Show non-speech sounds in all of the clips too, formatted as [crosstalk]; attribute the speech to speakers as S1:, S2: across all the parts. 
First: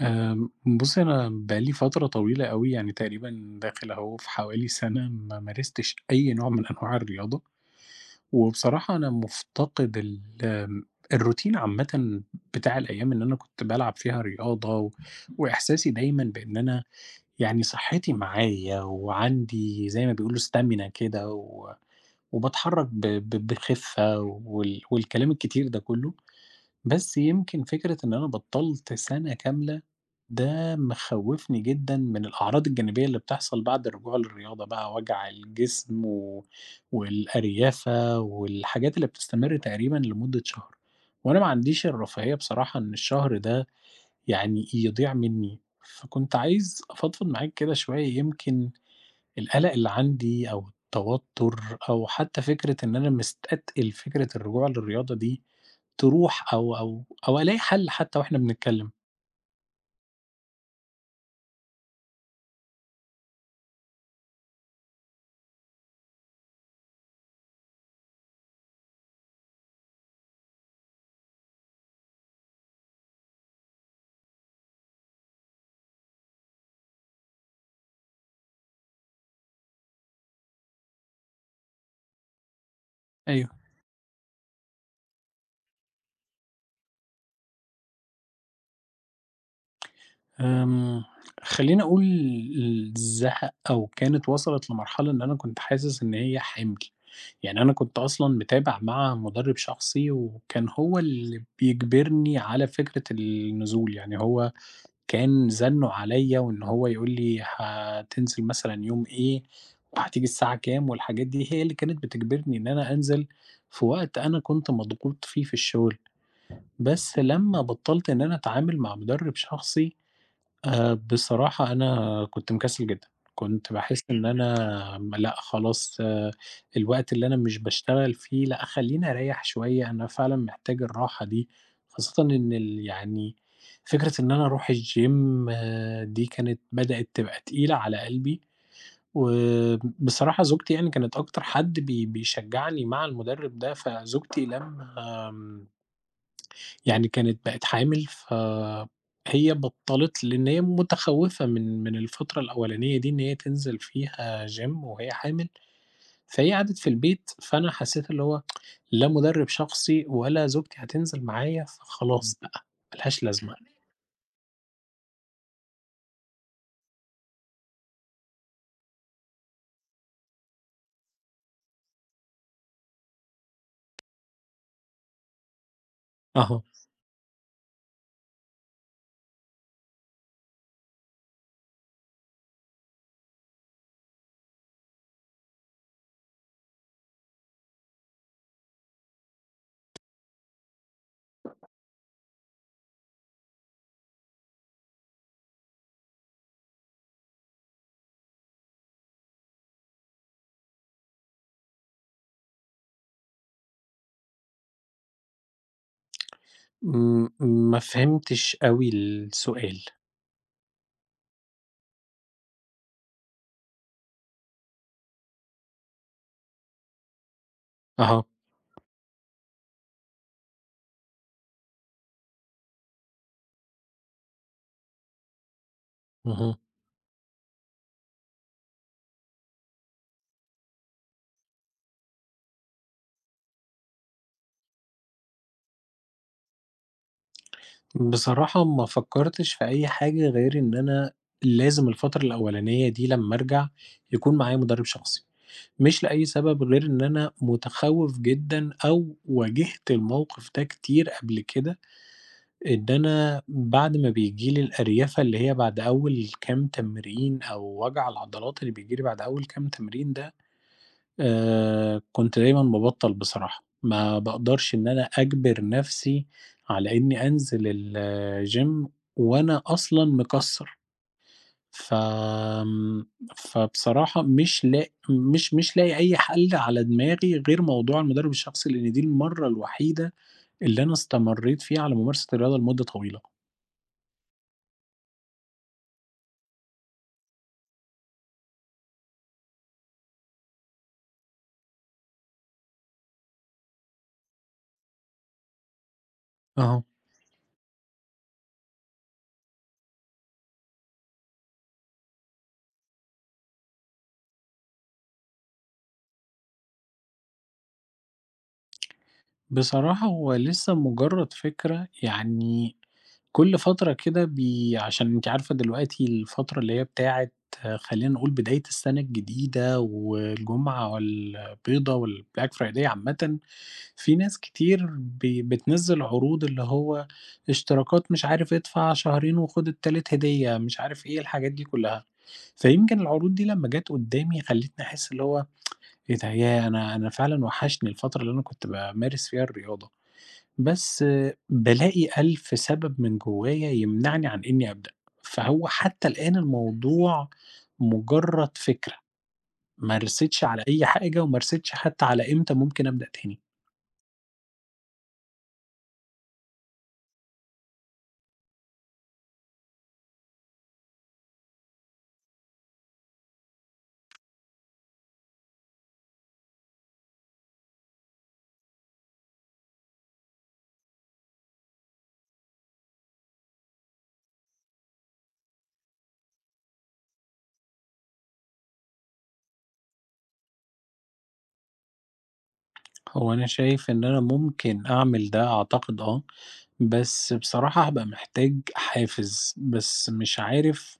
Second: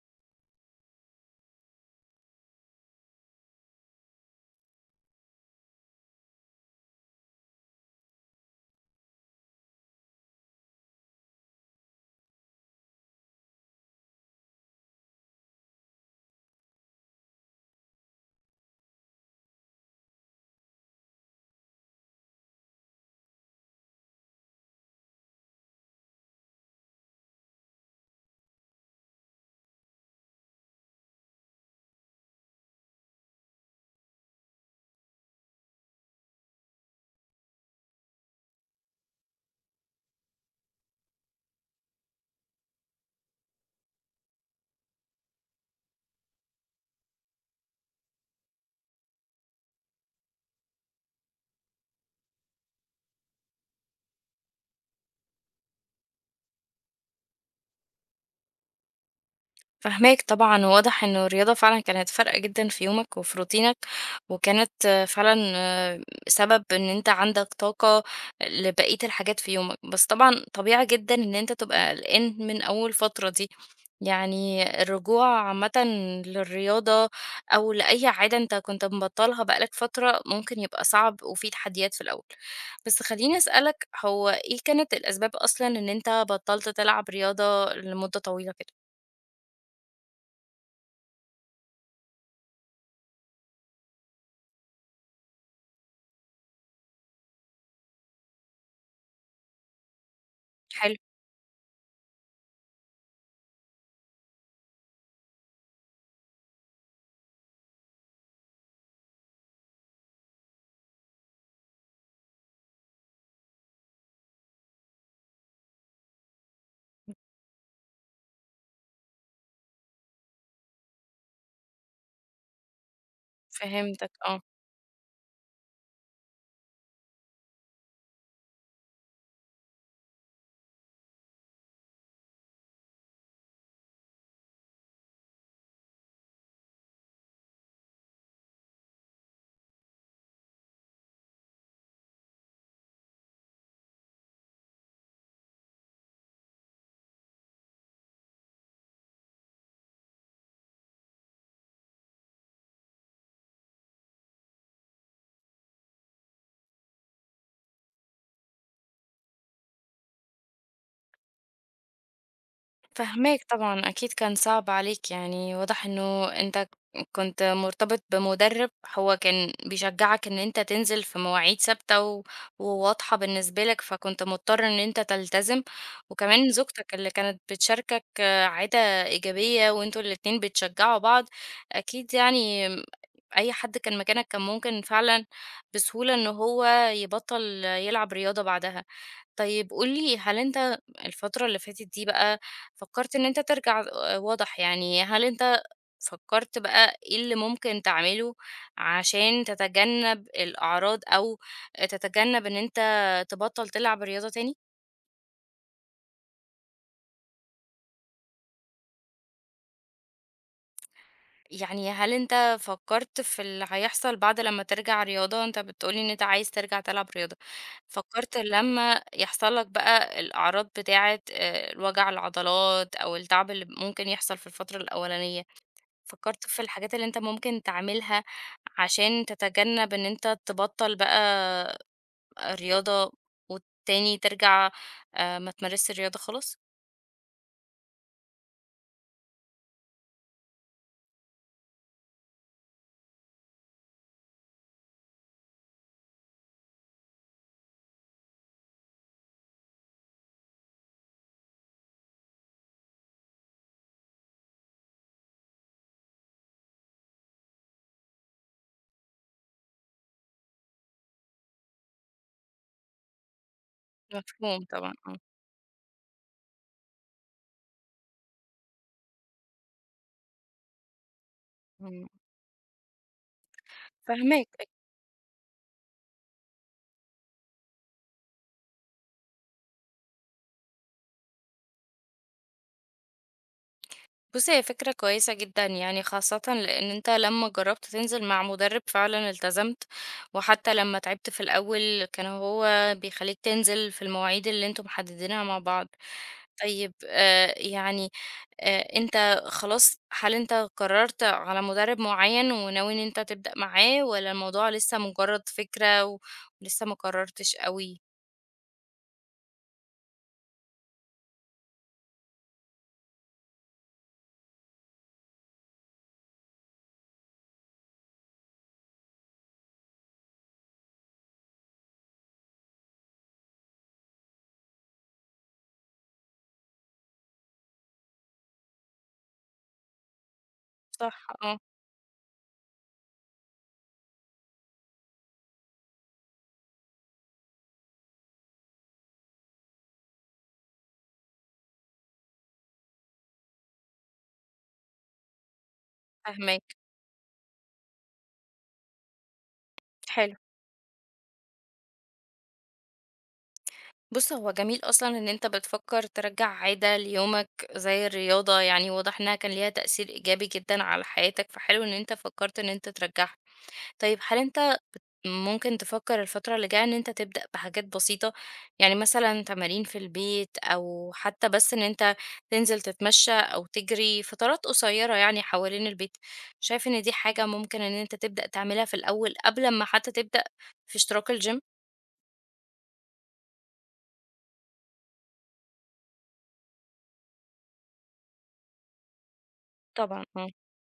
S1: بُصّي أنا بقى لي فترة طويلة أوي، يعني تقريبًا داخل أهو في حوالي سَنة ما مارستش أي نوع من أنواع الرياضة، وبصراحة أنا مُفتقد ال آمم، الروتين عامةً بتاع الأيام اللي أنا كنت بالعب فيها رياضة، وإحساسي دايمًا بإن أنا يعني صحّتي معايا، وعندي زي ما بيقولوا stamina كده، وباتحرّك ب ب بخِفّة والكلام الكتير ده كُلّه. بس يمكن فكرة إن أنا بطّلت سَنة كاملة، ده مخوّفني جدًا من الأعراض الجانبية اللي بتحصل بعد الرجوع للرياضة بقى، وجع الجسم والأريافة والحاجات اللي بتستمر تقريبًا لمدة شهر، وأنا ما عنديش الرفاهية بصراحة إن الشهر ده يعني يضيع منّي، فكنت عايز أفضفض معاك كده شوية يمكن القلق اللي عندي أو التوتر أو حتى فكرة إن أنا مستتقل فكرة الرجوع للرياضة دي تروح أو ألاقي حل حتى وإحنا بنتكلم.
S2: فاهماك طبعًا، وواضح إنه الرياضة فعلًا كانت فارقة جدًا في يومك وفي روتينك، وكانت فعلًا سبب إن أنت عندك طاقة لبقية الحاجات في يومك. بس طبعًا طبيعي جدًا إن أنت تبقى قلقان من أول فترة دي، يعني الرجوع عامةً للرياضة أو لأي عادة أنت كنت مبطّلها بقى لك فترة ممكن يبقى صعب وفيه تحديات في الأول. بس خلّيني
S1: أيوه.
S2: أسألك، هو إيه كانت الأسباب أصلًا إن أنت بطّلت تلعب رياضة لمدة طويلة كده؟
S1: آمم، خلّيني أقول الزهق أو كانت وصلت لمرحلة إن أنا كنت حاسس إن هي حِمل، يعني أنا كنت أصلًا متابع مع مُدرب شخصي وكان
S2: حلو.
S1: هو اللي بيجبرني على فكرة النزول، يعني هو كان زنّه عليّا وإن هو يقول لي هتنزل مثلًا يوم إيه، وهتيجي الساعة كام، والحاجات دي هي اللي كانت بتجبرني إن أنا أنزل في وقت أنا كنت مضغوط فيه في الشغل، بس لمّا بطّلت إن أنا أتعامل مع مدرب شخصي، بصراحة أنا كنت مكسّل جدًا، كنت باحس
S2: فهمتك،
S1: إن
S2: آه.
S1: أنا لأ خلاص أه الوقت اللي أنا مش باشتغل فيه لأ خلّيني أريّح شوية، أنا فعلًا محتاج الراحة دي، خاصةً إن ال يعني فكرة إن أنا أروح الgym آه، دي كانت بدأت تبقى تقيلة على قلبي، وبصراحة زوجتي يعني كانت أكتر حد بيشجّعني مع المُدرِّب ده، فزوجتي لمّا آمم يعني كانت بقت حامل، فهي بطّلت لإن هي متخوّفة من الفترة الأولانية دي إن هي تنزل فيها gym وهي حامل، فهي قعدت في البيت، فأنا حسّيت اللي هو لا مُدرِّب شخصي ولا زوجتي هتنزل معايا، فخلاص بقى ما لهاش
S2: فاهماك
S1: لازمة. فاهماك.
S2: طبعًا، أكيد كان صعب عليك يعني، واضح إنه أنت كنت مرتبط بمُدرِّب هو كان بيشجّعك إن أنت تنزل في مواعيد ثابتة وواضحة بالنسبة لك، فكنت مضطر إن أنت تلتزم، وكمان
S1: أها،
S2: زوجتك اللي كانت بتشاركك عادة إيجابية، وأنتم الاتنين بتشجّعوا بعض. أكيد يعني أي حد كان مكانك كان ممكن فعلًا بسهولة إن هو يبطّل يلعب رياضة بعدها. طيب قُل لي، هل أنت الفترة اللي فاتت دي بقى فكرت إن أنت ترجع، واضح يعني، هل أنت فكرت بقى إيه اللي ممكن تعمله عشان تتجنب الأعراض، أو تتجنب إن أنت تبطّل تلعب رياضة تاني؟
S1: م ما فهمتش أوي السؤال.
S2: يعني هل أنت فكرت في اللي هيحصل بعد لمّا ترجع رياضة؟ أنت بتقول لي إن أنت عايز ترجع تلعب رياضة،
S1: أها،
S2: فكرت لمّا يحصل لك بقى الأعراض بتاعة وجع العضلات، أو التعب اللي ممكن يحصل في الفترة الأولانية؟ فكرت
S1: اهم.
S2: في الحاجات اللي أنت ممكن تعملها عشان تتجنب إن أنت تبطّل بقى رياضة، وتاني ترجع ما تمارسش الرياضة خالص؟
S1: بصراحة ما فكّرتش في أي حاجة غير إن أنا لازم الفترة الأولانية دي لمّا أرجع يكون معايا مُدرِّب شخصي. مش لأي سبب غير إن أنا متخوّف جدًا أو واجهت الموقف ده كتير قبل كده، إن أنا بعد ما بييجي لي الأريَفة اللي هي بعد أول كام تمرين أو وجع العضلات اللي بييجي لي بعد أول كام تمرين ده، كنت دايمًا بابطّل بصراحة،
S2: آه.
S1: ما
S2: مفهوم
S1: باقدرش إن
S2: طبعًا،
S1: أنا
S2: آه.
S1: أجبر نَفْسي على إني أنزل الgym وأنا أصلًا مكسّر. ف
S2: إمم،
S1: آمم، فبصراحة مش
S2: فاهماك.
S1: لا مش مش لاقي أي حل على دماغي غير موضوع المدرب الشخصي، لإن دي المرّة الوحيدة اللي أنا استمرّيت فيها على ممارسة الرياضة لمدة طويلة.
S2: بُصّي، هي فكرة كويسة جدًا يعني، خاصةً لإن أنت لمّا جرّبت تنزل مع مُدرِّب فعلًا التزمت، وحتى لمّا تعبت في الأول كان هو بيخلّيك تنزل في المواعيد اللي أنتم محددينها مع بعض.
S1: أها.
S2: طيب يعني أنت خلاص، هل أنت قرّرت على مُدرِّب معيّن وناوي إن أنت تبدأ معاه، والّا الموضوع لسه مجرّد فكرة ولسه ما قرّرتش أوي؟
S1: بصراحة هو لسه مجرّد فكرة يعني كل فترة كده عشان أنتِ عارفة دلوقتي الفترة اللي هي بتاعة خلّينا نقول بداية السَنة الجديدة والجمعة والبيضة والBlack Friday عامةً، في ناس كتير بتنزّل عروض اللي هو اشتراكات مش عارف ادفع شهرين وخُد التالت هدية، مش عارف إيه
S2: صح،
S1: الحاجات
S2: آه،
S1: دي كُلّها. فيمكن العروض دي لمّا جات قُدّامي خلّتني أحس اللي هو إيه ده، ياه! أنا فعلًا وحشني الفترة اللي أنا كنت بامارس فيها الرياضة. بس بالاقي ألف سبب من جوايا يمنعني عن إني أبدأ، فهو حتى الآن
S2: فاهماك،
S1: الموضوع مجرد فكرة، ما
S2: حلو.
S1: رسيتش على أي حاجة وما رسيتش حتى على إمتى ممكن أبدأ تاني.
S2: بُص، هو جميل أصلًا إن أنت بتفكّر ترجّع عادة ليومك زي الرياضة، يعني واضح إنها كان ليها تأثير إيجابي جدًا على حياتك، فحلو إن أنت فكّرت إن أنت ترجّعها. طيب هل أنت ممكن تفكّر الفترة اللي جاية إن أنت تبدأ بحاجات بسيطة، يعني مثلًا تمارين في البيت، أو حتى بس إن أنت تنزل تتمشّى أو تجري فترات قصيّرة يعني حوالين البيت؟ شايف إن دي حاجة ممكن إن أنت تبدأ تعملها في الأول قبل أمّا حتى تبدأ في اشتراك الgym؟
S1: هو أنا شايف إن أنا ممكن أعمل ده أعتقد آه، بس بصراحة هابقى محتاج حافز، بس
S2: طبعًا،
S1: مش
S2: آه.
S1: عارف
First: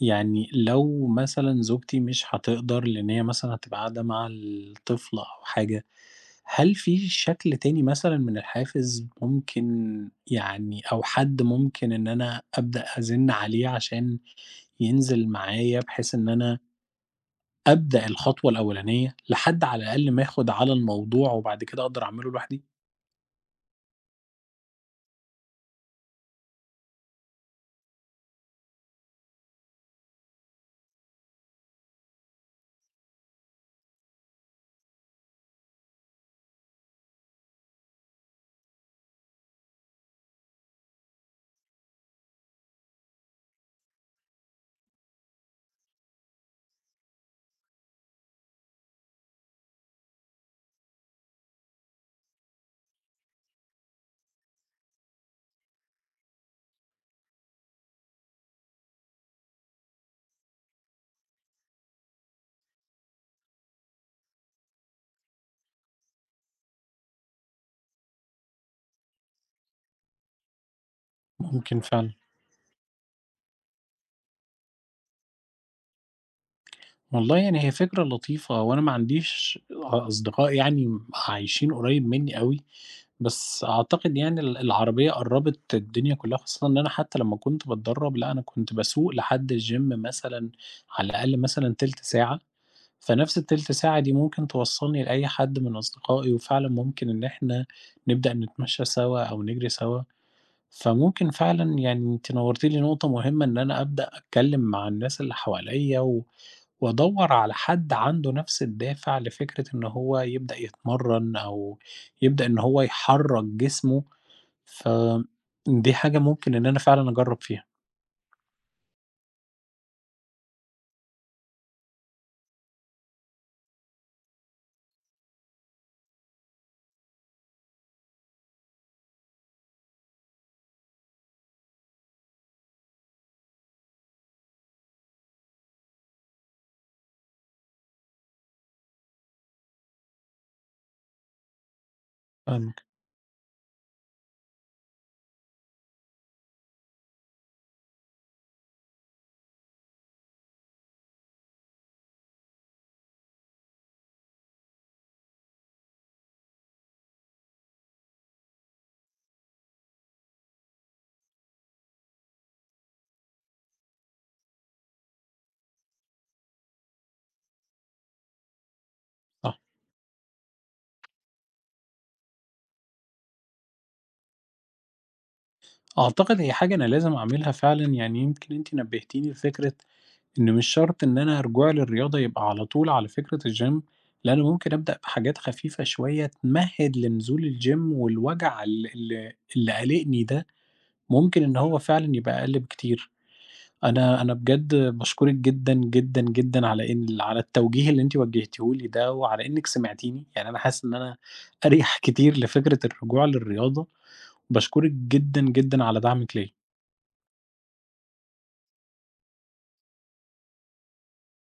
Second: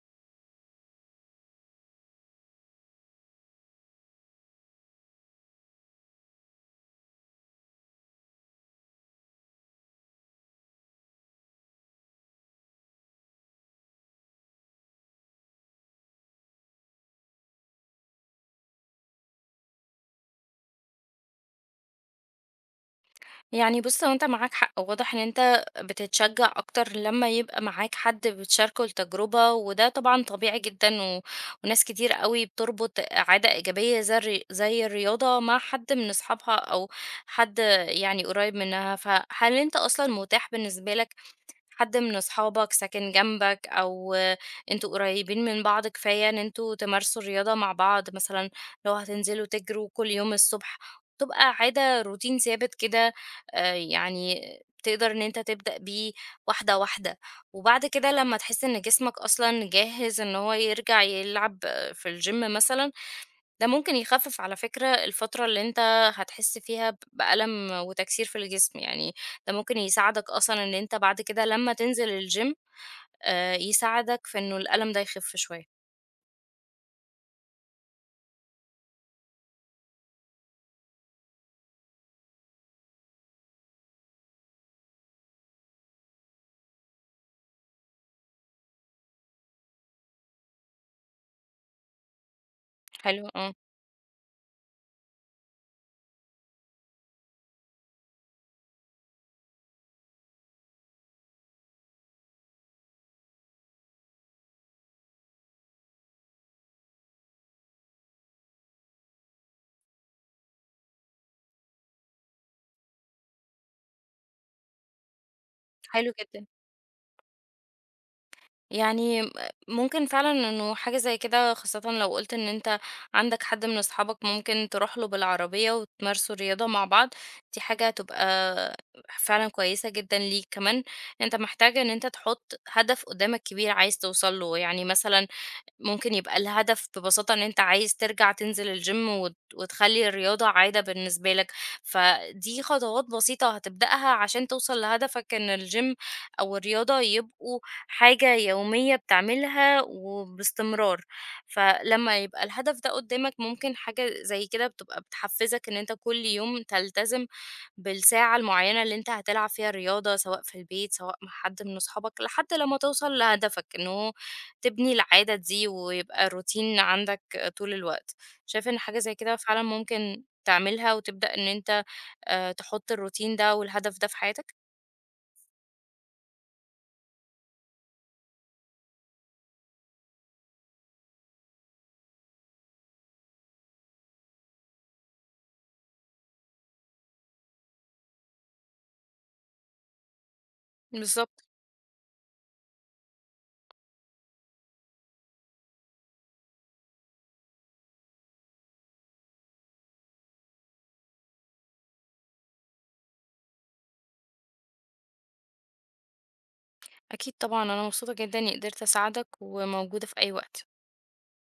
S1: يعني لو مثلًا زوجتي مش هتقدر لإن هي مثلًا هتبقى قاعدة مع الطفل أو حاجة هل في شكل تاني مثلًا من الحافز ممكن يعني أو حد ممكن إن أنا أبدأ أزِن عليه عشان ينزل معايا، بحيث إن أنا أبدأ الخطوة الأولانية، لحد على الأقل ما ياخد على الموضوع وبعد كده أقدر أعمله لوحدي؟
S2: يعني بُص، هو أنت معاك حق، واضح إن أنت بتتشجّع أكتر لمّا يبقى معاك حد بتشاركه التجربة، وده طبعًا طبيعي جدًا، وناس كتير أوي بتربط عادة إيجابية زي الرياضة مع حد من أصحابها، أو حد يعني قريب منها. فهل أنت أصلًا متاح بالنسبة لك حد من أصحابك ساكن جنبك، أو أنتوا قريبين من بعض كفاية إن أنتوا تمارسوا الرياضة مع بعض مثلا؟ لو هتنزلوا تجروا كل يوم الصبح تبقى عادة، روتين ثابت كده، يعني تقدر إن أنت تبدأ بيه واحدة واحدة، وبعد كده لما تحس إن جسمك أصلا جاهز إن هو يرجع يلعب في الجيم مثلا. ده ممكن يخفف على فكرة الفترة اللي انت هتحس فيها بألم وتكسير في الجسم يعني. ده ممكن يساعدك أصلا ان انت بعد كده لما
S1: ممكن
S2: تنزل
S1: فعلًا.
S2: الجيم، يساعدك في انه الألم ده يخف شوية.
S1: والله يعني هي فكرة لطيفة، وأنا ما عنديش أصدقاء يعني عايشين قريب مني أوي. بس أعتقد يعني العربية قرّبت الدنيا كلّها، خاصةً إن أنا حتى لمّا كنت باتدرّب، لأ أنا كنت باسوق لحد الgym مثلًا على الأقل مثلًا تِلت ساعة،
S2: حلو،
S1: فنفْس
S2: اه.
S1: التِلت ساعة دي ممكن توصّلني لأي حد من أصدقائي، وفعلًا ممكن إن إحنا نبدأ نتمشى سوا أو نجري سوا. فممكن فعلًا يعني أنتِ نوّرتِ لي نقطة مهمة، إن أنا أبدأ أتكلّم مع الناس اللي حواليّا وأدوّر على حد عنده نفس الدافع لفكرة إن هو يبدأ يتمرّن أو يبدأ إن هو يحرّك جسمه، فدي
S2: حلو
S1: حاجة
S2: جدا،
S1: ممكن إن أنا فعلًا أجرّب فيها،
S2: يعني ممكن فعلا انه حاجة زي كده، خاصة لو قلت ان انت عندك حد من اصحابك ممكن تروح له بالعربية وتمارسوا الرياضة مع بعض. دي حاجة هتبقى فعلا كويسة جدا ليك كمان. انت محتاج ان انت تحط هدف قدامك كبير عايز توصل له، يعني مثلا ممكن يبقى الهدف ببساطة إن أنت عايز ترجع تنزل الجيم وتخلّي الرياضة عادة بالنسبة لك. فدي
S1: فاهمِك،
S2: خطوات بسيطة هتبدأها عشان توصل لهدفك إن الجيم أو الرياضة يبقوا حاجة يومية بتعملها وباستمرار. فلمّا يبقى الهدف ده قدّامك ممكن حاجة زي كده بتبقى بتحفّزك إن أنت كل يوم تلتزم بالساعة المعيّنة اللي أنت هتلعب فيها الرياضة، سواء في البيت، سواء مع حد من أصحابك، لحد لمّا توصل لهدفك إن هو تبني العادة دي ويبقى روتين عندك طول الوقت. شايف إن حاجة زي كده
S1: صح.
S2: فعلًا ممكن تعملها وتبدأ إن أنت تحط الروتين ده والهدف ده في حياتك؟
S1: أعتقد هي حاجة أنا لازم أعملها فعلًا، يعني يمكن أنتِ نبّهتيني لفكرة إن مش شرط إن أنا رجوعي للرياضة يبقى على طول على فكرة الجيم، لأ أنا ممكن أبدأ بحاجات خفيفة شوية تمهِّد لنزول الجيم والوجع ال ال اللي قالقني ده، ممكن
S2: بالضبط.
S1: إن هو فعلًا يبقى أقل بكتير. أنا بجد باشكرِك جدًا، جدًا، جدًا على على التوجيه اللي أنتِ وجهتيه لي ده وعلى إنِك سمعتيني، يعني أنا حاسس إن أنا أريح [laughs] كتير لفكرة الرجوع للرياضة، باشكرِك جدًا، جدًا على دعمِك ليّا.
S2: أكيد طبعًا، أنا مبسوطة جدًا إني قدرت أساعدك وموجودة في أي وقت.